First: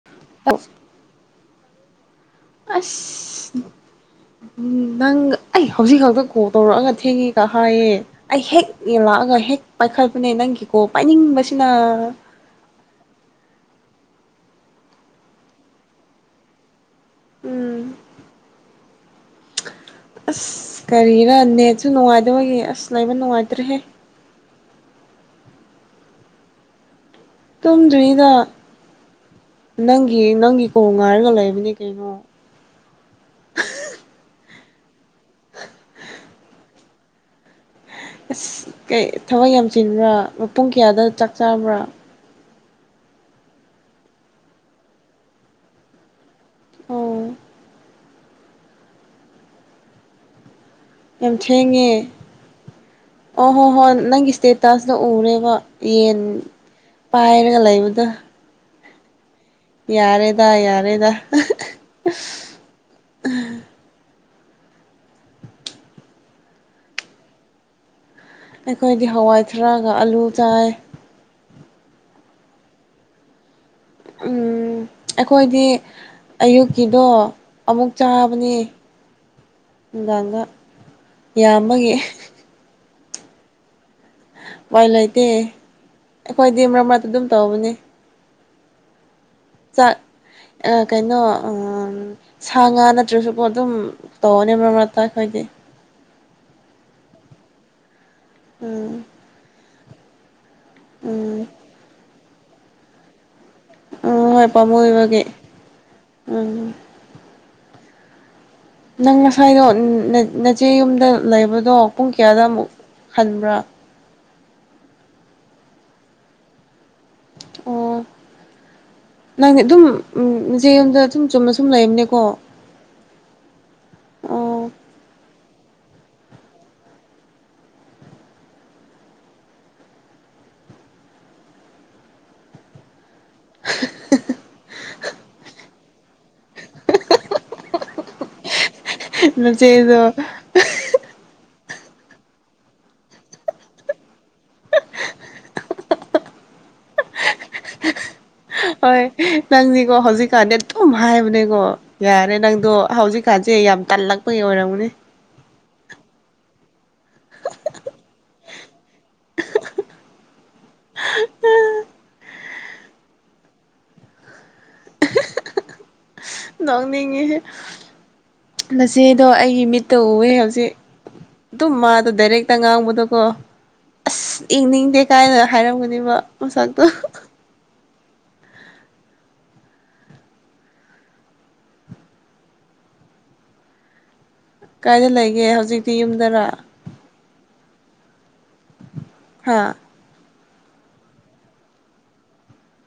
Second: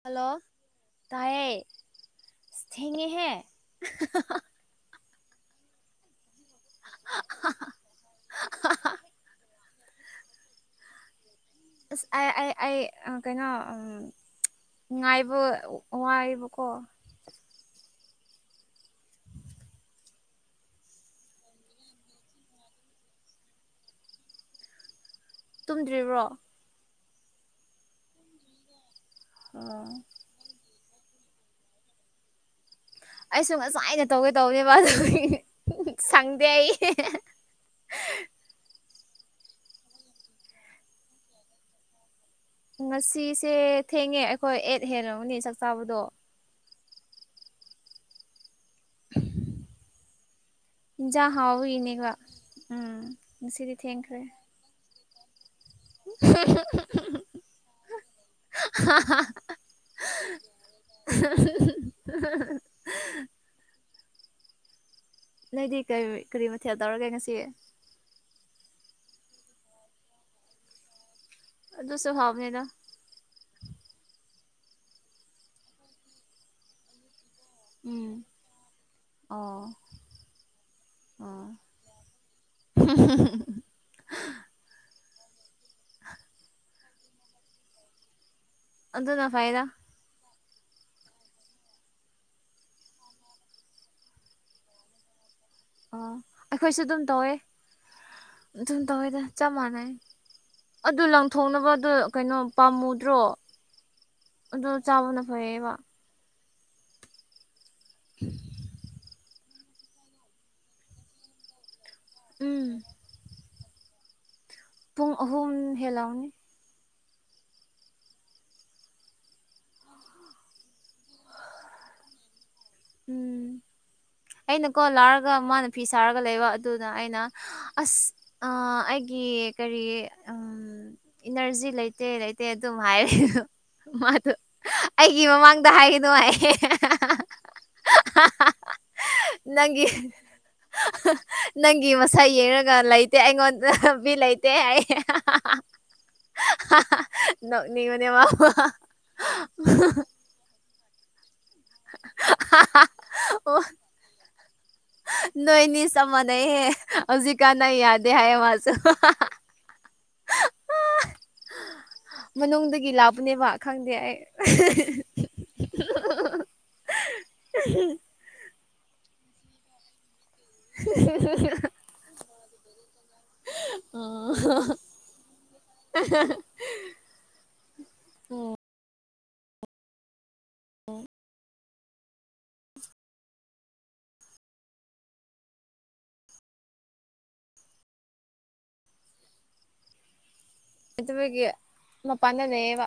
ꯆꯂꯣ ꯇ ꯑꯁ ꯎꯝ ꯅꯪ ꯑꯩ ꯍꯧꯖꯤꯛ ꯈꯛꯇ ꯀꯣꯜ ꯇꯧꯔꯛꯑꯒ ꯊꯦꯡꯉ ꯀ ꯍꯥꯏꯥꯏꯌꯦ ꯑꯩ ꯍꯦꯛ ꯌꯦꯜꯂꯛꯑꯒ ꯍꯦꯛ ꯄꯥꯏꯈꯠꯄꯅꯦ ꯅꯪꯒꯤꯀꯣ ꯄꯥꯏꯅꯤꯡꯕꯕꯁꯤ ꯑꯁ ꯑꯩ ꯑꯩ ꯑꯩ ꯀꯩꯅꯣ ꯉꯥꯏꯕ ꯋꯥꯥꯏꯕꯀꯣ ꯎꯝ ꯑꯁ ꯀꯔꯤꯔ ꯅꯦꯠꯁꯨ ꯅꯨꯡꯉꯥꯏꯗꯕꯒꯤꯦ ꯑꯁ ꯂꯩꯕ ꯅꯨꯡꯉꯥꯏꯇ꯭ꯔꯦꯍꯦ ꯇꯨꯝꯗ꯭ꯔꯤꯕ꯭ꯔꯣ ꯇꯨꯝꯗ꯭ꯣꯏꯔꯤꯗ ꯑꯣ ꯅꯪꯒꯤ ꯅꯪꯒꯤ ꯀꯣꯡ ꯉꯥꯏꯔꯒ ꯂꯩꯕꯅꯤ ꯀꯩꯅꯣ ꯑꯩꯁꯨ ꯉꯁꯥꯏ ꯑꯩꯅ ꯇꯧꯒꯦ ꯇꯧꯅꯦꯕ ꯑꯗꯨ ꯁꯪꯗꯦ ꯑꯩ ꯑꯁ ꯊꯕꯛ ꯌꯥꯝꯁꯤꯟꯕ꯭ꯔꯥ ꯃꯄꯨꯡ ꯀꯌꯥꯗ ꯆꯥꯛ ꯆꯥꯕ꯭ꯔꯥ ꯉꯁꯤꯁꯦ ꯊꯦꯡꯉꯦ ꯑꯩꯈꯣꯏ ꯑꯦꯠ ꯍꯦꯜꯂꯕꯅꯤ ꯆꯥꯛ ꯆꯥꯕꯗꯣ ꯑꯣ ꯎꯝ ꯏꯟꯖꯥꯡ ꯌꯥꯝ ꯊꯦꯡꯉꯦ ꯍꯥꯎꯋꯏꯅꯦꯕ ꯎꯝ ꯉꯁꯤꯗꯤ ꯊꯦꯡꯈ꯭ꯔꯦ ꯐꯖꯅ ꯎꯔꯦꯕ ꯌꯦꯟ ꯄꯥꯏꯔꯒ ꯂꯩꯕꯗ ꯍꯥ ꯍꯥ ꯌꯥꯔꯦꯗ ꯌꯥꯔꯦꯗ ꯂꯩꯗꯤ ꯀꯔꯤ ꯃꯊꯦꯜ ꯇꯧꯔꯒꯦ ꯉꯁꯤ ꯑꯩꯈꯣꯏꯗꯤ ꯍꯋꯥꯏ ꯊꯔꯥꯛꯒ ꯑꯥꯂꯨ ꯆꯥꯏ ꯑꯗꯨꯗ ꯁ꯭ꯚꯥꯕꯅꯦꯗ ꯎꯝ ꯑꯩꯈꯣꯏꯗꯤ ꯑꯌꯨꯛꯀꯤꯗꯣ ꯑꯃꯨꯛ ꯎꯝ ꯆꯥꯕꯅꯦ ꯑꯣ ꯅꯨꯡꯗꯥꯡꯒ ꯑꯣ ꯏꯕꯒꯤ [inaudible] ꯏ ꯂꯩꯇꯦ ꯑꯩꯈꯣꯏ ꯗ ꯃꯔ ꯃꯔꯠꯇ ꯑꯗꯨꯝ ꯇꯧꯕꯅꯦ ꯑꯗꯨꯗꯅ ꯐꯥꯏꯗ ꯀꯩꯅꯣ ꯁꯥ ꯉꯥ ꯅꯠꯇ꯭ꯔꯁꯨꯕꯨ ꯑꯗꯨꯝ ꯇꯧꯅꯦ ꯃꯔꯛ ꯃꯔꯛꯇ ꯑꯩꯈꯣꯏꯗꯤ ꯑꯣ ꯑꯩꯈꯣꯏꯁꯨ ꯑꯗꯨꯝ ꯇꯧꯋꯦ ꯑꯗꯨꯝ ꯎꯝ ꯇꯧꯋꯦꯗ ꯆꯞ ꯃꯥꯟꯅꯩ ꯑꯗꯨ ꯎꯝ ꯂꯪꯊꯣꯛꯅꯕ ꯑꯗꯨꯣ ꯀꯩꯅꯣ ꯄꯥꯝꯃꯨꯗ꯭ꯔꯣ ꯎꯝ ꯍꯣꯏ ꯑꯗꯨ ꯆꯥꯕꯅ ꯄꯥꯝꯃꯨꯕꯒꯤ ꯐꯩꯌꯦꯕ ꯎꯝ ꯎꯝ ꯅꯪ ꯉꯁꯥꯏꯗꯣ ꯅꯆꯦ ꯌꯨꯝꯗ ꯂꯩꯕꯗꯣ ꯄꯨꯡ ꯀꯌꯥꯗ ꯎꯝ ꯑꯃꯨꯛ ꯍꯟꯕ꯭ꯔꯥ ꯄꯨꯡ ꯑꯍꯨꯝ ꯍꯦꯜꯂꯥꯎꯅꯤ [unintelligible] ꯅꯪꯅꯦ ꯑꯗꯨꯝꯁꯦ ꯌꯨꯝꯝꯗ ꯑꯗꯨꯝ ꯆꯨꯝꯅ ꯁꯨꯝ ꯂꯩꯝꯅꯦꯀꯣ ꯎꯝ ꯑꯩꯅꯀꯣ ꯂꯥꯔꯒ ꯑꯗꯨꯒ ꯃꯥꯅ ꯐꯤ ꯁꯥꯔꯒ ꯂꯩꯕ ꯑꯗꯨꯅ ꯑꯩꯅ ꯑꯁ ꯑꯩꯒꯤ ꯀꯔꯤ ꯏꯅꯔꯖꯤ ꯂꯩꯇꯦ ꯂꯩꯇꯦ ꯑꯗꯨꯝ ꯍꯥꯏꯔꯦ ꯃꯥꯗꯨ ꯑꯩꯒꯤ ꯃꯃꯥꯡꯗ ꯍꯥꯏꯔꯤꯅꯅꯨꯡ ꯍꯥꯏꯥꯏ ꯅꯪꯒꯤ ꯅꯆꯦꯗꯣ ꯅꯪꯒꯤ ꯃꯁꯛ ꯌꯦꯡꯉꯒ ꯂꯩꯇꯦ ꯑꯩꯉꯣꯟꯗꯕꯤ ꯂꯩꯇꯦ ꯑꯩ ꯃꯅꯦ ꯃꯥ ꯍ ꯅꯪꯅꯤ ꯀꯣ ꯍꯖꯤꯀꯥꯗꯤ ꯑꯦꯝ ꯍꯥꯏꯥꯏ ꯃꯅꯦ ꯉꯣ ꯌꯥꯔꯦ ꯅꯪꯗꯣ ꯍꯧꯖꯤꯛꯀꯥꯟꯁꯦ ꯌꯥꯝ ꯇꯜꯂꯛꯄꯒꯤ ꯑꯣꯏꯔꯝꯃꯅꯦ ꯅꯣꯏꯅꯤ ꯆꯞ ꯃꯥꯟꯅꯩꯍꯦ ꯍꯧꯖꯤꯛꯀꯥꯟꯅ ꯌꯥꯗꯦ ꯍꯥꯏꯌꯦ ꯃꯥꯁꯨꯦ ꯃꯅꯨꯡꯗꯒꯤ ꯂꯥꯞꯄꯅꯦꯕ ꯈꯪꯗꯦ ꯑꯩ ꯅꯣꯛꯅꯤꯡꯉꯤ ꯃꯆꯦꯗꯣ ꯑꯩꯒꯤ ꯃꯤꯠꯇ ꯎꯋꯦ ꯑꯗꯨ ꯃꯥ ꯗꯗꯥꯏꯔꯦꯛꯇ ꯉꯥꯡꯕꯗ ꯀꯣ ꯑꯣ ꯑꯁ ꯌꯦꯡꯅꯤꯡꯗꯦ ꯀꯥꯏꯅ ꯍꯥꯏꯔꯝꯒꯅꯦꯕ ꯃꯁꯛꯇꯣ ꯍ ꯑꯣ ꯀꯥꯏꯗ ꯂꯩꯒꯦ ꯍꯧꯖꯤꯛꯇꯤ ꯌꯨꯝꯗꯔ ꯍꯥꯥ ꯄꯅꯅꯦꯦꯕ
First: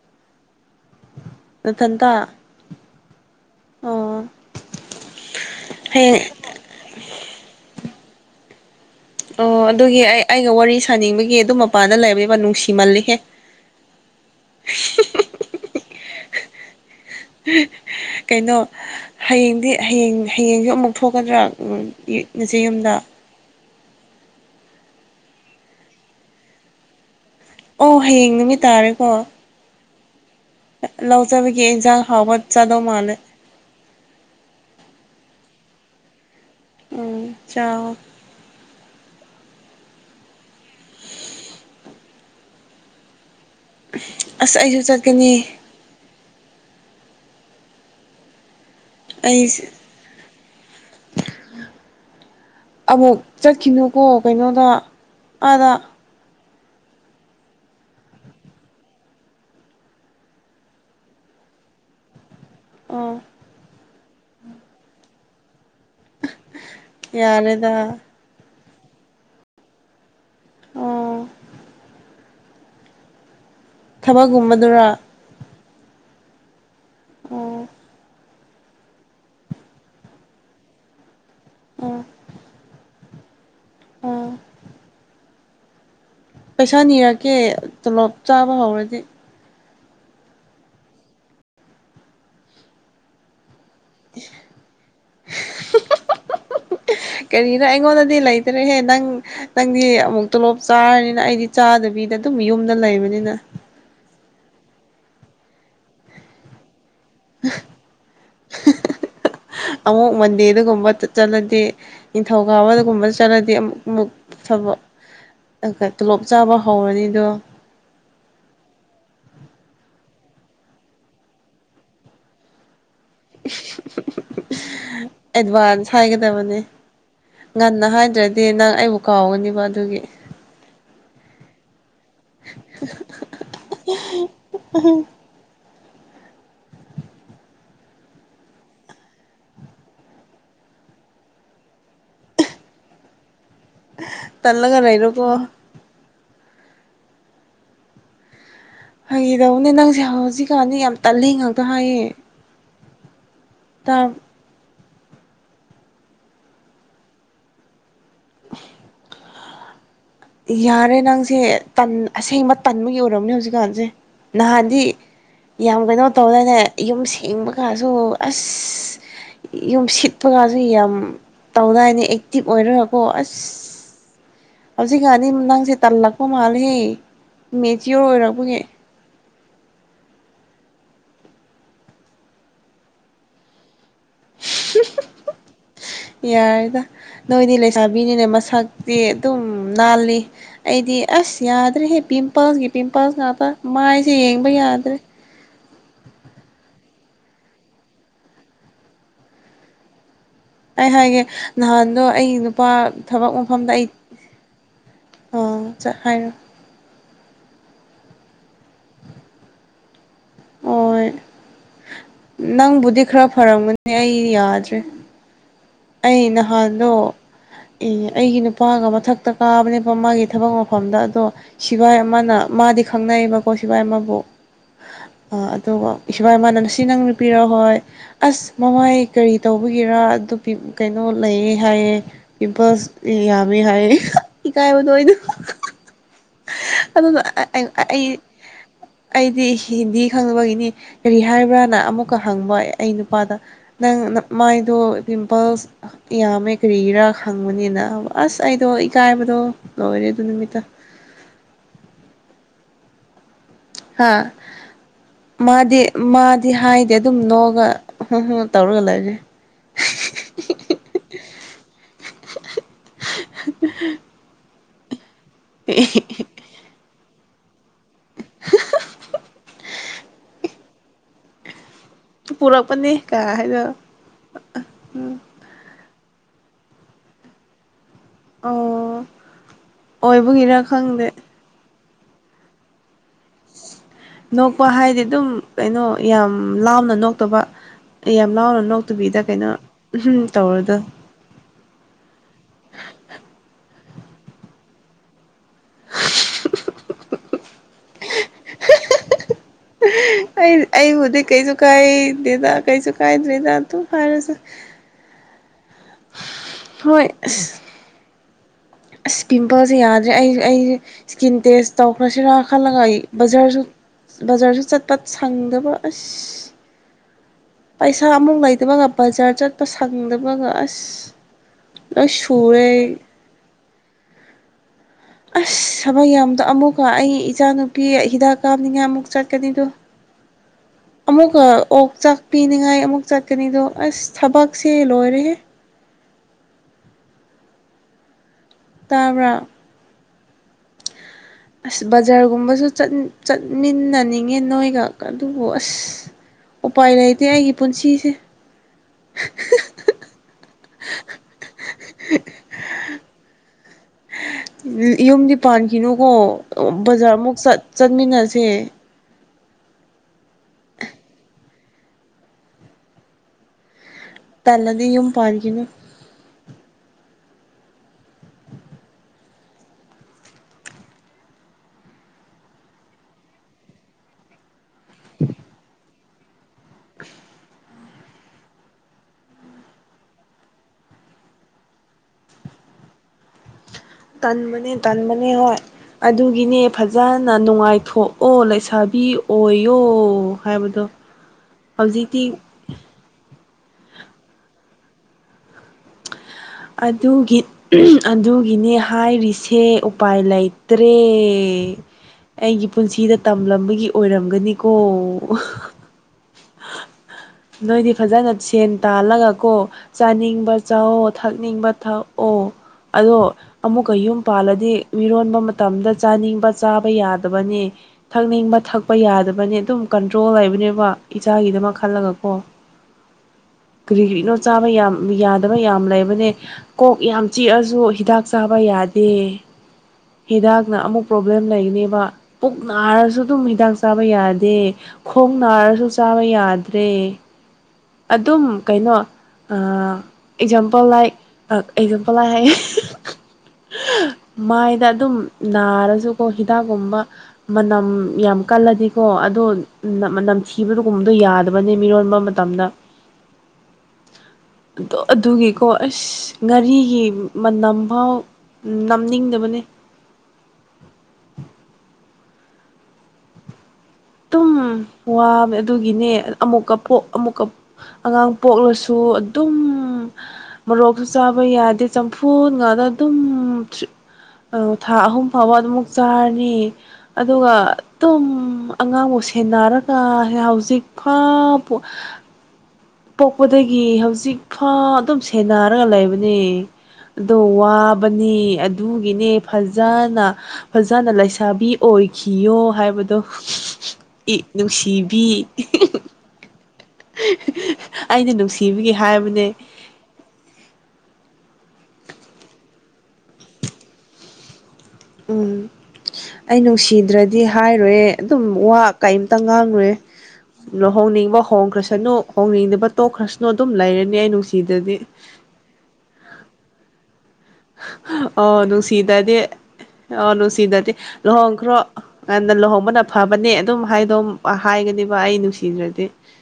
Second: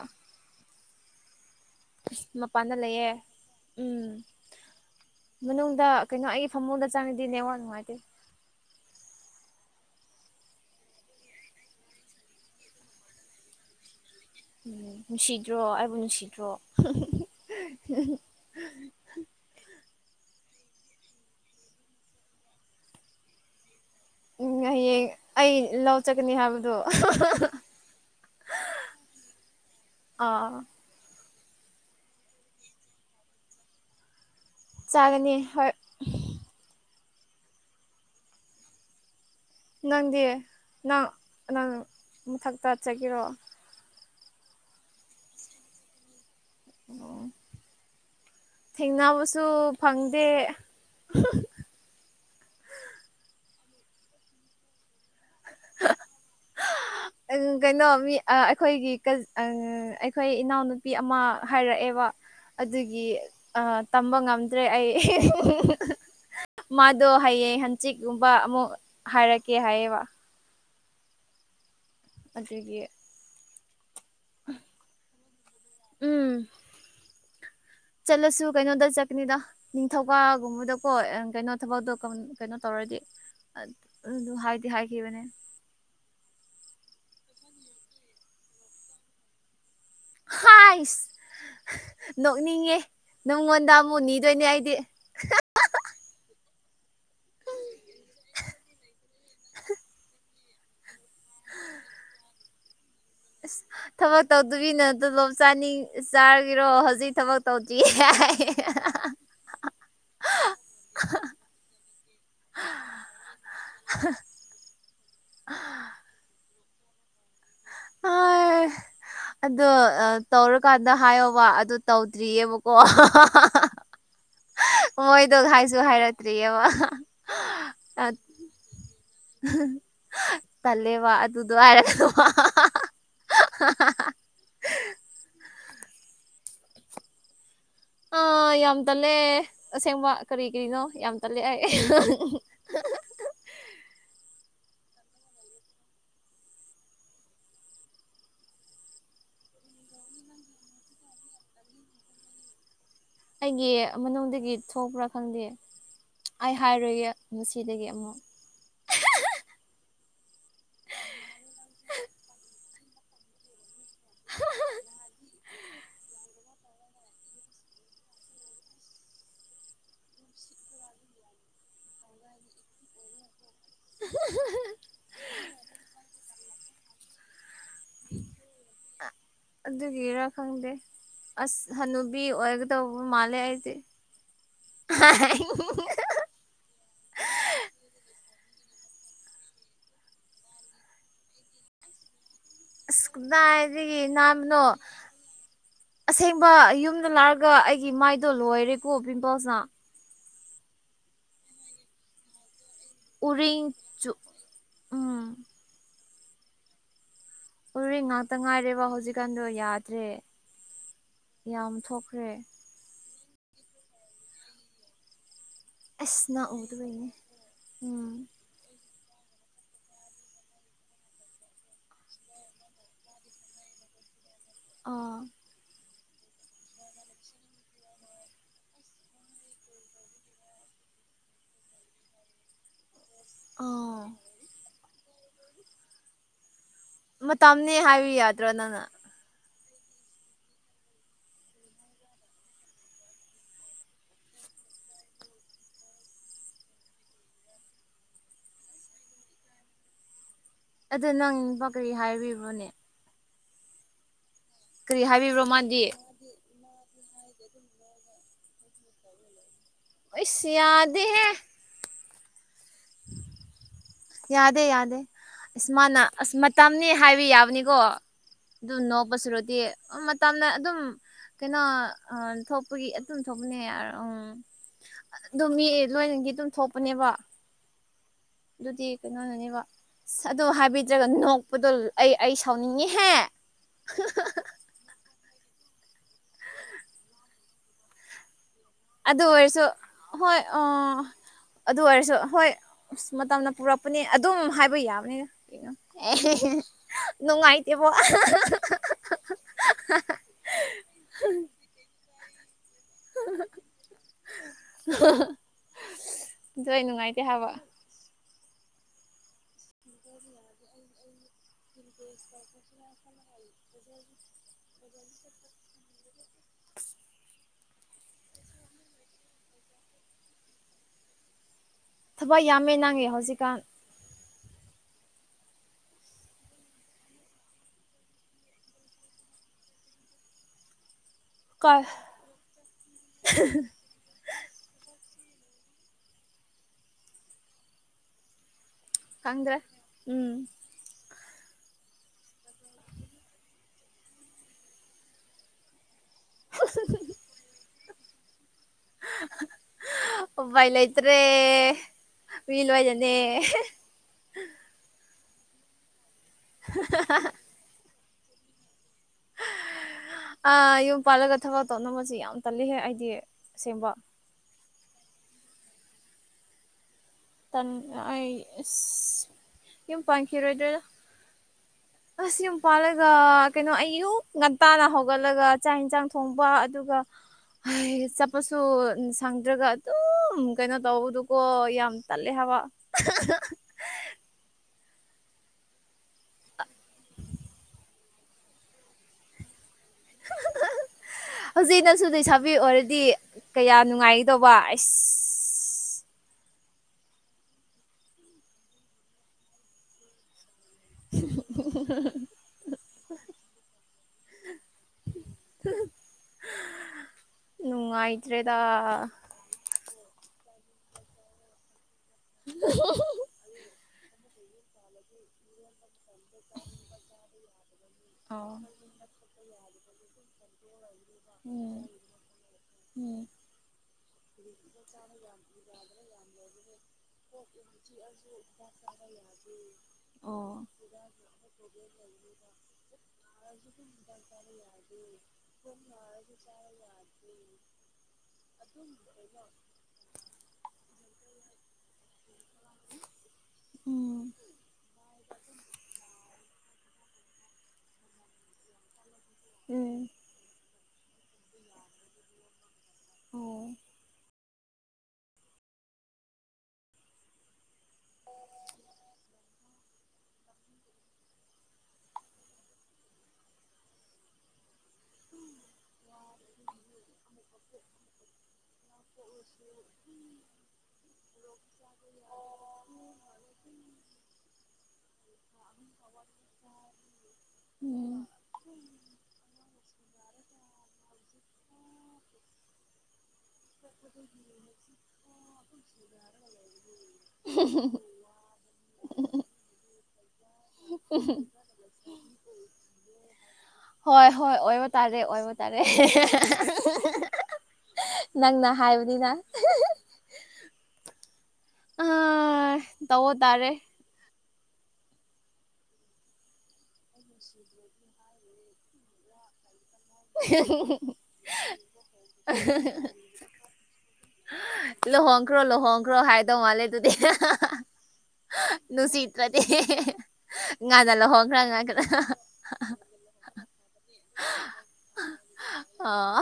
ꯅꯊꯟꯇ ꯏ ꯃꯄꯥꯟꯝꯗ ꯂꯩꯌꯦꯦ ꯎꯝ ꯑꯣ ꯃꯅꯨꯡꯗ ꯀꯩꯅꯣ ꯍꯌꯦꯡ ꯑꯩꯒꯤ ꯐꯃꯨꯡꯗ ꯆꯪꯉꯗꯤꯅꯦꯋꯥ ꯅꯨꯡꯉꯥꯏꯇꯦ ꯑꯣ ꯑꯗꯨꯒꯤ ꯑꯩ ꯑꯩꯒ ꯋꯥꯔꯤ ꯁꯥꯅꯤꯡꯕꯒꯤ ꯑꯗꯨꯝ ꯃꯄꯥꯟꯗ ꯂꯩꯕꯒꯤꯕ ꯅꯨꯡꯁꯤꯃꯜꯂꯤꯍꯦ ꯎꯝ ꯅꯨꯡꯁꯤꯗ꯭ꯔꯣ ꯑꯩꯕꯨ ꯅꯨꯡꯁꯤꯗ꯭ꯔꯣ ꯀꯩꯅꯣ ꯍꯌꯦꯡꯗꯤ ꯍꯌꯦꯡ ꯍꯌꯦꯡꯁꯨ ꯑꯃꯨꯛ ꯊꯣꯛꯀꯗ꯭ꯔꯥ ꯉꯁꯤ ꯌꯨꯝꯗ ꯎꯝ ꯍꯌꯦꯡ ꯑꯩ ꯂꯧ ꯆꯠꯀꯅꯤ ꯍꯥꯏꯕꯗꯣ ꯑꯣ ꯍꯌꯦꯡ ꯅꯨꯃꯤꯠ ꯇꯥꯔꯦꯀꯣ ꯑꯥ ꯒꯤ ꯑꯦꯖꯥꯡ ꯍꯋꯥꯠ ꯆꯥꯗꯣ ꯃꯥꯅꯦꯦ ꯆꯥꯒꯅꯤ ꯍꯣꯏ ꯎ ꯆꯥꯎ ꯅꯪꯗꯤ ꯅꯪ ꯅꯪ ꯃꯊꯛꯇ ꯆꯠꯒꯔꯣ ꯑꯁ ꯑꯩꯁꯨ ꯆꯠꯀꯅꯤ ꯑꯣ ꯑꯩ ꯊꯦꯡꯅꯕꯁꯨ ꯐꯪꯗꯦ ꯀꯅꯣꯀꯣ ꯀꯩꯅꯣꯗ ꯑꯥꯗ ꯑ ꯀꯩꯅꯣ ꯃꯤ ꯑꯩꯈꯣꯏꯒꯤ ꯑꯩꯈꯣꯏ ꯏꯅꯥꯎꯅꯨꯄꯤ ꯑꯃ ꯍꯥꯏꯔꯛꯑꯦꯕ ꯑꯗꯨꯒꯤ ꯑꯣ ꯇꯝꯕ ꯉꯝꯗ꯭ꯔꯦ ꯑꯩ ꯃꯥꯗꯣ ꯍꯌꯦꯡ ꯌꯥꯔꯦꯗ ꯍꯪꯆꯤꯛꯀꯨꯝꯕ ꯑꯃꯨꯛ ꯍꯥꯏꯔꯛꯀꯦ ꯍꯥꯏꯌꯦꯕ ꯑꯣ ꯑꯗꯨꯗꯒꯤ ꯊꯕꯛꯒꯨꯝꯕꯗꯨꯔ ꯎꯝ ꯑꯣ ꯆꯠꯂꯁꯨ ꯀꯩꯅꯣꯗ ꯆꯠꯀꯅꯤꯗ ꯅꯤꯡꯊꯧꯀꯥꯒꯨꯝꯕꯗꯀꯣ ꯀꯩꯅꯣ ꯊꯕꯛꯇꯣ ꯑꯣ ꯀꯩꯅꯣ ꯇꯧꯔꯗꯤ ꯑꯗꯨ ꯑꯣ ꯍꯥꯏꯗꯤ ꯍꯥꯏꯈꯤꯕꯅꯦ ꯄꯩꯁꯥ ꯅꯤꯔꯛꯀꯦ ꯇꯣꯂꯣꯞ ꯆꯥꯕ ꯍꯧꯔꯗꯤ ꯍꯥꯏꯁ ꯅꯣꯛꯅꯤꯡꯉꯦ ꯅꯪꯉꯣꯟꯗ ꯃꯨꯅꯤꯗꯣꯏꯅꯥꯏꯗꯤ ꯀꯔꯤꯅꯣ ꯑꯩꯉꯣꯟꯗꯗꯤ ꯂꯩꯇ꯭ꯔꯦꯍꯦ ꯅꯪ ꯅꯪꯗꯤ ꯑꯃꯨꯛ ꯇꯣꯂꯣꯞ ꯆꯥꯔꯅꯤꯅ ꯑꯩꯗꯤ ꯆꯥꯗꯕꯤꯗ ꯃꯤꯌꯨꯝꯗ ꯂ ꯑ ꯊꯕꯛ ꯇꯧꯗꯕꯤꯅ ꯑꯗꯨ ꯂꯣꯞ ꯆꯥꯅꯤꯡ ꯆꯥꯔꯒꯤꯔꯣ ꯍꯧꯖꯤꯛ ꯊꯕꯛ ꯇꯧꯖꯤ ꯌꯥ ꯑꯃꯨꯛ ꯃꯟꯗꯦ ꯑꯗꯨꯒꯨꯝꯕ ꯆꯠꯂꯗꯤ ꯅꯤꯡꯊꯧꯀꯥꯕ ꯑꯗꯨꯒꯨꯝꯕ ꯆꯠꯂꯗꯤ ꯑꯃꯨꯛ ꯇꯣꯂꯣꯞ ꯆꯥꯕ ꯍꯧꯔꯅꯤꯗꯣ ꯑꯥ ꯑꯗꯣ ꯇꯧꯔꯀꯥꯟꯗ ꯍꯥꯏꯌꯣꯕ ꯑ ꯇꯧꯗ꯭ꯔꯤꯌꯦꯕꯀꯣ ꯃꯣꯏꯗꯣ ꯍꯥꯏꯁꯨ ꯑꯦꯠꯚꯥꯟꯁ ꯍꯥꯏꯒꯗꯕꯅꯦ ꯍꯥꯏꯔꯛꯇ꯭ꯔꯤꯑꯕ ꯉꯟꯅ ꯑ, ꯍꯥꯏꯗ꯭ꯔꯗꯤ ꯅꯪ ꯑꯩꯕꯨ ꯀꯥꯎꯒꯅꯦꯕ ꯑꯗꯨꯒꯤ ꯑꯗꯨꯗ ꯍꯥꯏꯔ ꯎ ꯑ ꯌꯥꯝ ꯇꯜꯂꯦ ꯑꯁꯦꯡꯕ ꯀꯔꯤ ꯀꯔꯤꯅꯣ ꯌꯥꯝ ꯇꯜꯂꯦ ꯑꯩ [unintelligible] ꯑꯗꯨꯒꯕꯨꯣ ꯍꯗꯧꯅꯦ ꯅꯪꯁꯦ ꯍꯧꯖꯤꯛꯀꯥꯟꯅꯤ ꯌꯥꯝ ꯇꯜꯂꯤ ꯉꯥꯛꯇ ꯍꯥꯏꯌꯦ ꯑꯩꯒꯤ ꯇꯥ ꯃꯅꯨꯡꯗꯒꯤ ꯊꯣꯛꯄ꯭ꯔꯥ ꯈꯪꯗꯦ ꯑꯩ ꯍꯥꯏꯔꯣꯏꯒꯦ ꯃꯁꯤꯁꯤꯗꯒꯤ ꯑꯃꯨꯛ [unintelligible] ꯌꯥꯔꯦ ꯅꯪꯁꯦ ꯑꯁꯦꯡꯕ ꯇꯟꯕꯒꯤ ꯑꯣꯏꯔꯝꯅꯦ ꯍꯧꯖꯤꯛꯀꯥꯟꯁꯦ ꯅꯍꯥꯟꯗꯤ ꯌꯥꯝ ꯀꯩꯅꯣ ꯇꯧꯗꯅ ꯌꯨꯝ ꯁꯦꯡꯕ ꯀꯥꯟꯁꯨ ꯑꯁ ꯌꯨꯝ ꯁꯤꯠꯄꯒꯁꯨ ꯌꯥꯝ ꯇꯧꯗꯥꯏꯅꯦ ꯑꯦꯛꯇꯤꯚ ꯑꯣꯏꯔꯒꯀꯣ ꯑꯁ [unintelligible] ꯍꯧꯖꯤꯛꯒꯥꯥꯟꯗꯤ ꯅꯪꯁꯦ ꯇꯜꯂꯛꯄ ꯃꯥꯜꯂꯦꯍꯦ ꯃꯦꯆꯤꯌꯣꯔ ꯑꯣꯏꯔꯛꯄꯒꯤ ꯑꯗꯨꯒꯤꯔꯥ ꯈꯪꯗꯦ ꯑꯁ ꯍꯅꯨꯕꯤ ꯑꯣꯏꯒꯗꯧꯕ ꯃꯥꯜꯂꯦ ꯑꯩꯗꯤ ꯌꯥꯔꯦꯗ ꯅꯣꯏꯗꯤ ꯂꯩꯁꯥꯕꯤꯅꯤꯅꯦ ꯃꯁꯛ ꯑꯗꯨꯝ ꯅꯥꯜꯂꯤ ꯑꯩꯗꯤ ꯑꯁ ꯌꯥꯗ꯭ꯔꯦ ꯍꯦ ꯄꯤꯝ ꯄꯤꯝꯄꯜꯒꯤ ꯑꯁ ꯄꯤꯝꯄꯜꯁ ꯉꯥꯛꯇ ꯀꯗꯥꯏꯗꯒꯤ ꯃꯥꯏꯁꯦ ꯌꯦꯡꯕ ꯅꯥꯟꯕꯅꯣ ꯌꯥꯗ꯭ꯔꯦ ꯑꯁꯦꯡꯕ ꯌꯨꯝꯗ ꯂꯥꯛꯑꯒ ꯑꯩꯒꯤ ꯃꯥꯏꯗꯣ ꯂꯣꯏꯔꯦꯀꯣ ꯄꯤꯝꯄꯜꯁꯅ ꯑꯩ ꯍꯥꯏꯦ ꯅꯗꯨ ꯑꯩ ꯂꯄꯥ ꯊꯕꯛ ꯎꯔꯤꯡ ꯃꯐꯝꯗ ꯑꯩ ꯆꯨ ꯎꯝ ꯑ ꯍꯥꯏꯔꯣ ꯎꯦ ꯉꯥꯛꯇ ꯉꯥꯏꯔꯦꯕ ꯍꯧꯖꯤꯛꯀꯥꯟꯗꯣ ꯌꯥꯗ꯭ꯔꯦ ꯑꯣ ꯌꯥꯝ ꯊꯣꯛꯈ꯭ꯔꯦ ꯅꯪ ꯕꯨꯗꯤ ꯈꯔꯥꯞ ꯐꯔꯝꯒꯅꯤ ꯑꯩ ꯌꯥꯗ꯭ꯔꯦ ꯑꯩ ꯑꯁ ꯅꯪ ꯅꯍꯥꯟꯗꯣ ꯎꯗꯕꯩꯅꯦ ꯑꯦ ꯎꯝ ꯑꯩꯒꯤ ꯅꯨꯄꯥꯒ ꯃꯊꯛ ꯀꯛꯇ ꯀꯥꯕꯅꯦꯕ ꯃꯥꯒꯤ ꯊꯕꯛ ꯃꯐꯝꯗ ꯑꯗꯣ ꯁꯤꯕꯥꯏ ꯑꯃꯅ ꯃꯥꯗꯤ ꯈꯪꯅꯩꯌꯦꯕꯀꯣ ꯁꯤꯕꯥꯏ ꯑꯃꯕꯨ ꯑꯥ ꯑꯗꯨꯒ ꯏꯕꯥ ꯏꯃꯅꯅꯁꯤ ꯅꯪ ꯅꯨꯄꯤꯔꯛꯍꯣꯏ ꯑꯁ ꯃꯃꯥꯏ ꯀꯔꯤ ꯇꯧꯕꯒꯤꯔ ꯑꯗꯨ ꯀꯩꯅꯣ ꯂꯩꯌꯦ ꯍꯥꯏꯌꯦꯦ ꯄꯤꯝꯄꯜꯁ ꯌꯥꯝꯃꯦ ꯍꯥꯏꯌꯦꯦ ꯑꯥ ꯏꯀꯥꯏꯕ ꯑꯗꯨ ꯑꯗꯨꯅ ꯃꯇꯝꯅꯤ ꯑꯩ ꯍꯥꯏꯕ ꯌꯥꯗ꯭ꯔꯣ ꯅꯪꯅ ꯑꯩꯗꯤ ꯍꯤꯟꯗꯤ ꯈꯪꯅꯕꯒꯤꯅꯤ ꯀꯔꯤ ꯍꯥꯏꯕ꯭ꯔꯥꯅ ꯑꯃꯨꯛꯀ ꯍꯪꯕ ꯑꯩ ꯅꯨꯄꯥꯗ ꯅꯪ ꯃꯥꯏꯗꯣ ꯄꯤꯝꯄꯜꯁ ꯌꯥꯝꯃꯦ ꯀꯔꯤꯔꯥ ꯈꯪꯕꯅꯤꯅ ꯑꯁ ꯑꯩꯗꯣ ꯏꯀꯥꯏꯕꯗꯣ ꯂꯣꯏꯔꯦ ꯑꯗꯨ ꯅꯨꯃꯤꯠꯇ ꯑ ꯅꯪ ꯀꯔꯤ ꯍꯥꯏꯔꯤꯕꯅꯦ ꯍꯥ ꯃꯥꯗꯤ ꯃꯥꯗꯤ ꯍꯥꯏ ꯁꯤ ꯑꯗꯨꯝ ꯅꯣꯛꯑꯒ ꯇꯧꯔꯒ ꯂꯩꯁꯦ ꯑꯩꯁꯤ ꯌꯥꯗ ꯍꯥꯏ [unintelligible] ꯌꯥꯗꯦ ꯌꯥꯗꯦ ꯏꯁꯃꯥꯅ ꯑꯁ ꯃꯇꯝꯅꯤ ꯍꯥꯏꯕ ꯌꯥꯕꯅꯤ ꯀꯣ ꯑꯗꯨꯝ ꯅꯣꯛꯄꯁꯤꯔꯗꯤ ꯃꯇꯝꯅ ꯑꯗꯨꯝ ꯀꯩꯅꯣ ꯑ ꯊꯣꯛꯄꯒꯤ ꯄꯨꯔꯛꯄꯅꯦ ꯑꯗꯨꯝ ꯀꯥ ꯊꯣꯛꯄꯅꯦ ꯍꯥꯏꯔ ꯌꯥꯔꯣ ꯎꯝ ꯑꯗꯨ ꯂꯣꯏꯅꯒꯤ ꯑꯗꯨꯝ ꯊꯣꯛꯄꯅꯦꯕ ꯑꯗꯨꯗꯤ ꯑꯣ ꯀꯩꯅꯣꯅꯅꯦꯕ ꯑ ꯑꯗꯨꯣ ꯑꯣꯏꯕꯒꯤꯔ ꯍꯥꯏꯕꯤꯗ꯭ꯔꯒ ꯈꯪꯗꯦ ꯅꯣꯛꯄꯗꯣ ꯑꯩ ꯑꯩ ꯁꯥꯎꯅꯤꯡꯉꯤꯍꯦ ꯅꯣꯛꯄ ꯍꯥꯏꯗꯤ ꯑꯗꯨꯝ ꯀꯩꯅꯣ ꯌꯥꯝ ꯂꯥꯎꯅ ꯅꯣꯛꯇꯕ ꯌꯥꯝ ꯂꯥꯎꯅ ꯅꯥꯣꯛꯇꯨꯕꯤꯗ ꯑꯗꯨ ꯀꯩꯅꯣ ꯑꯣꯏꯔꯁꯨ ꯎꯝ ꯍꯣꯏ ꯑ ꯇꯧꯔꯗ ꯑꯗꯨ ꯑꯣꯏꯔꯁꯨ ꯍꯣꯏ ꯑ ꯃꯇꯝꯅ ꯄꯨꯔꯛꯄꯅꯤ ꯑꯗꯨꯝ ꯍꯥꯏꯕ ꯌꯥꯕꯅꯤ ꯀꯣ ꯑꯦ ꯅꯨꯡꯉꯥꯏꯇꯦꯕꯣ ꯑꯩ ꯑꯩ ꯍꯧꯨꯗꯤ ꯀꯩ ꯆꯨꯀꯥꯏꯗ ꯀꯩꯁꯨ ꯀꯥꯏꯗꯔꯤꯗ ꯇꯨ ꯐꯥꯏꯔꯁꯨ ꯣꯏ ꯅꯨꯡꯉꯥꯏꯇꯦ ꯍꯥꯏꯕ ꯑꯁ ꯑꯁ ꯄꯤꯝꯄꯜꯁꯦ ꯌꯥꯗ꯭ꯔꯦ ꯑꯩ ꯑꯩ ꯏꯁꯀꯤꯟ ꯇꯦꯁ ꯇꯧꯈ꯭ꯔꯁꯤꯔ ꯈꯜꯂꯉ ꯑꯩ ꯕꯖꯥꯔꯁꯨ ꯕꯖꯥꯔꯁꯨ ꯆꯠ ꯇꯠ ꯁꯪꯗꯕ ꯑꯁ ꯄꯩꯁꯥ ꯑꯃꯨꯛ ꯂꯩꯇꯕꯒ ꯕꯖꯥꯔ ꯆꯠꯄ ꯁꯪꯗꯕꯒ ꯑꯁ ꯊꯕꯛ ꯁꯨꯋꯦ ꯌꯥꯝꯃꯦ ꯅꯪꯒꯤ ꯍꯧꯖꯤꯛꯀꯥꯟ ꯑꯁ ꯊꯕꯛ ꯌꯥꯝꯗꯣ ꯑꯃꯨꯛꯀ ꯑꯩ ꯏꯆꯥ ꯅꯨꯨꯄꯤ ꯍꯤꯗꯥꯛ ꯀꯥꯞꯅꯤꯡꯉꯥꯏ ꯑꯃꯨꯛ ꯆꯠꯀꯅꯤꯗꯣ [inaudible] ꯑꯃꯨꯛꯀ ꯀꯥꯏ ꯑꯣꯛ ꯆꯥꯛ ꯄꯤꯅꯤꯡꯉꯥꯏ ꯑꯃꯨꯛ ꯆꯠꯀꯅꯤꯗꯣ ꯑꯁ ꯊꯕꯛꯁꯦ ꯂꯣꯏꯔꯦꯍꯦ ꯇꯔꯥ ꯈꯪꯗ꯭ꯔꯦ ꯎꯝ ꯑꯁ ꯕꯖꯥꯔꯒꯨꯝꯕꯁꯨ ꯆꯠꯃꯤꯟꯅꯅꯤꯡꯉꯦ ꯅꯣꯏꯒ ꯑꯗꯨꯕꯨ ꯑꯁ ꯎꯄꯥꯏ ꯂꯩꯇꯦ ꯑꯩꯒꯤ ꯄꯨꯟꯁꯤꯁꯦ [inaudible] ꯎꯚꯏ ꯂꯩꯇ꯭ꯔꯦ ꯃꯤ ꯂꯣꯏꯗꯅꯦ ꯌꯨꯝꯗꯤ ꯄꯥꯟꯈꯤꯅꯨꯀꯣ ꯕꯖꯥꯔꯃꯨꯛ ꯆꯠꯃꯤꯟꯅꯁꯦ [unintelligible] ꯑ ꯌꯨꯝ ꯄꯥꯜꯂꯒ ꯊꯕꯛ ꯇꯧꯅꯕꯁꯤ ꯌꯥꯝ ꯇꯜꯂꯤꯍꯦ ꯑꯩꯗꯤ ꯑꯁꯦꯡꯕ ꯇꯂꯥꯗꯤ ꯌꯨꯝ ꯄꯥꯒꯅ ꯑꯩ ꯌꯨꯝ ꯄꯪꯈꯤꯔꯣꯏꯗ꯭ꯔ ꯑꯁ ꯌꯨꯝ ꯄꯂꯒ ꯀꯩꯅꯣ ꯑꯨ ꯇꯥꯅ ꯍꯧꯒꯠꯂꯒ ꯆꯥꯛ ꯏꯟꯁꯥꯡ ꯊꯣꯡꯕ ꯑꯗꯨꯒ ꯆꯠꯄꯁꯨ ꯁꯪꯗ꯭ꯔꯒ ꯑꯗꯨꯝ ꯀꯩꯅꯣ ꯇꯧꯕꯗꯨꯀꯣ ꯌꯥꯝ ꯇꯜꯦ ꯍꯥꯕ ꯇꯟꯕꯅꯦ ꯇꯟꯕꯅꯦ ꯍꯣꯏ ꯑꯗꯨꯒꯤꯅꯦ ꯐꯖꯅ ꯅꯨꯡꯉꯥꯏꯊꯣꯛꯑꯣ ꯂꯩꯁꯥꯕꯤ ꯑꯣꯏ ꯑꯣꯣ ꯍꯥꯏꯕꯗꯣ ꯍꯧꯖꯤꯛ ꯅꯪꯁꯨ ꯍꯧꯖꯤꯛꯇꯤ ꯂꯩꯁꯥꯕꯤ ꯑꯣꯏꯔꯗꯤ ꯀꯌꯥ ꯅꯨꯡꯉꯥꯏꯒꯗꯧꯕ ꯑꯩ ꯑꯗꯨꯒꯤ ꯑꯗꯨꯒꯤꯅꯦ ꯍꯥꯏꯔꯤꯁꯦ ꯎꯄꯥꯏ ꯂꯩꯇ꯭ꯔꯦ ꯑꯩꯒꯤ ꯄꯨꯟꯁꯤꯗ ꯇꯝꯂꯝꯕꯒꯤ ꯑꯣꯏꯔꯝꯒꯅꯤꯀꯣ ꯎꯝ ꯅꯣꯏꯗꯤ ꯐꯖꯅ ꯁꯦꯟ ꯇꯥꯜꯂꯒ ꯀꯣ ꯆꯥꯅꯤꯡꯕ ꯆꯥꯑꯣꯣ ꯊꯛꯅꯤꯡꯕ ꯊꯛꯑꯣ ꯑꯗꯣ ꯑꯃꯨꯛꯀ ꯌꯨꯝ ꯄꯥꯜꯂꯗꯤ ꯃꯤꯔꯣꯟꯕ ꯃꯇꯝꯗ ꯆꯥꯅꯤꯡꯕ ꯆꯥꯕ ꯌꯥꯗꯕꯅꯤ ꯊꯛꯅꯤꯡꯕ ꯑꯣ ꯊꯛꯄ ꯌꯥꯗꯕꯅꯤ ꯑꯗꯨꯝ ꯀꯟꯇ꯭ꯔꯣꯜ ꯍꯥꯏꯕꯅꯦꯕ ꯏꯆꯥꯒꯤꯗꯃꯛ ꯎꯝ ꯈꯜꯂꯒꯀꯣ ꯎꯝ ꯀꯔꯤ ꯀꯔꯤꯅꯣ ꯆꯥꯕ ꯌꯥꯝ ꯂꯩꯕꯅꯦ ꯀꯣꯛ ꯌꯥꯝ ꯆꯤꯛꯑꯁꯨ ꯍꯤꯗꯥꯛ ꯆꯥꯕ ꯌꯥꯗꯦ ꯑꯣ ꯍꯤꯗꯥꯛꯅ ꯑꯃꯨꯛ ꯄ꯭ꯔꯣꯕ꯭ꯂꯦꯝ ꯂꯩꯒꯅꯦꯕ ꯄꯨꯛ ꯅꯥꯔꯁꯨ ꯑꯗꯨꯝ ꯍꯤꯗꯥꯛ ꯆꯥꯕ ꯌꯥꯗꯦ ꯈꯣꯡ ꯅꯥꯔꯁꯨ ꯆꯥꯕ ꯌꯥꯗ꯭ꯔꯦ ꯑꯗꯨꯝ ꯀꯩꯅꯣ ꯑ ꯑꯦꯛꯖꯥꯝꯄꯜ ꯂꯥꯏ ꯑꯦꯛꯖꯥꯝꯄꯜ ꯂ ꯎꯝ ꯃꯥꯏꯗ ꯑꯗꯨꯝ ꯅꯥꯔꯁꯨꯀꯣ ꯍꯤꯗꯥꯛ ꯃꯅ ꯌꯥꯝ ꯀꯂꯗꯤꯣ ꯑ ꯎꯝ ꯃꯅꯝ ꯊꯤꯕꯗ ꯨꯝꯕꯗꯣ ꯌꯥꯗꯕꯅꯤ ꯃꯤꯔꯣꯟꯕ ꯃꯇꯝꯗ ꯑꯣ ꯑꯗꯣ ꯑꯗꯨꯒꯤꯀꯣ ꯑꯁ ꯉꯥꯔꯤꯒꯤ ꯃꯅꯝꯐꯥꯎ ꯎ ꯅꯝꯅꯤꯡꯗꯕꯅꯦ [unintelligible] ꯑꯗꯨꯝ ꯋꯥꯃꯦ ꯑꯗꯨꯒꯤꯅꯦ ꯑꯃꯨꯛꯀ ꯑꯃꯨꯛꯀ ꯑꯉꯥꯡ ꯄꯣꯛꯂꯁꯨ ꯑꯗꯨꯝ ꯃꯣꯔꯣꯛꯁꯨ ꯆꯥꯕ ꯌꯥꯗꯦ ꯆꯝꯐꯨ ꯉꯥꯛꯗ ꯑꯗꯨꯝ ꯊꯥ ꯑꯍꯨꯝ ꯐꯥꯎꯕ ꯑꯗꯨꯝꯛ ꯆꯥꯔꯅꯤ ꯑꯗꯨꯒ ꯑꯗꯨꯝ ꯎꯝ ꯑꯉꯥꯡꯕꯨ ꯁꯦꯟꯅꯔꯒ ꯍꯧꯖꯤꯛ ꯐ ꯄꯣꯛꯄꯗꯒꯤ ꯍꯧꯖꯤꯛ ꯐ ꯑꯗꯨꯝ ꯁꯦꯟꯅꯔꯒ ꯂꯩꯕꯅꯤ ꯑꯗꯣ ꯋꯥꯕꯅꯤ ꯑꯗꯨꯒꯤꯅꯦ ꯐꯖꯅ ꯐꯖꯅ ꯂꯩꯁꯥꯕꯤ ꯑꯣꯏꯈꯤꯌꯣ ꯍꯥꯏꯕꯗꯣ ꯍꯣꯏ ꯏ ꯍꯣꯏ ꯑꯣꯏꯕ ꯇꯥꯔꯦ ꯅꯨꯡꯁꯤꯕꯤ ꯑꯣꯏꯕ ꯇꯥꯔꯦ ꯑꯩꯅ ꯅꯪꯅ ꯅꯨꯡꯁꯤꯕꯒꯤ ꯍꯥꯏꯕꯅꯤꯅ ꯍꯥꯏꯕꯅꯦ ꯑꯝ ꯇꯧꯕ ꯇꯥꯔꯦ ꯎꯝ ꯑꯩ ꯅꯨꯡꯁꯤꯗ꯭ꯔꯗꯤ ꯍꯥꯏꯔꯣꯏꯦ ꯑꯗꯨꯝ ꯋꯥ ꯀꯩꯝꯇ ꯉꯥꯡꯂꯨꯔꯦ ꯂꯨꯍꯣꯡꯅꯤꯡꯕ ꯍꯣꯡꯈ꯭ꯔꯁꯅꯨ ꯍꯣꯡꯅꯤꯡꯗꯕ ꯇꯣꯛꯈ꯭ꯔꯁꯅꯨ ꯑꯗꯨꯝ ꯂꯩꯔꯅꯤ ꯑꯩ ꯅꯨꯡꯁꯤꯗꯗꯤ ꯂꯨꯍꯣꯡꯈ꯭ꯔꯣ ꯂꯨꯍꯣꯡꯈ꯭ꯔꯣ ꯍꯥꯏꯗꯧ ꯃꯥꯜꯂꯦ ꯑꯗꯨꯗꯤ ꯑ ꯅꯨꯡꯁꯤꯗꯗꯤ ꯅꯨꯡꯁꯤꯗ꯭ꯔꯗꯤ ꯑꯣ ꯅꯨꯡꯁꯤꯗꯗꯤ ꯉꯥꯟꯅ ꯂꯨꯍꯣꯡꯈ꯭ꯔ ꯂꯨꯍꯣꯡꯈ꯭ꯔꯣ ꯉꯥꯟꯈ꯭ꯔ ꯉꯅ ꯂꯨꯍꯣꯡꯕꯅ ꯐꯕꯅꯦ ꯑꯗꯨꯝ ꯍꯥꯏ ꯑꯗꯨꯝ ꯍꯥꯏꯒꯅꯦꯕ ꯑꯩ ꯅꯨꯡꯁꯤꯗ꯭ꯔꯗꯤ ꯑꯣ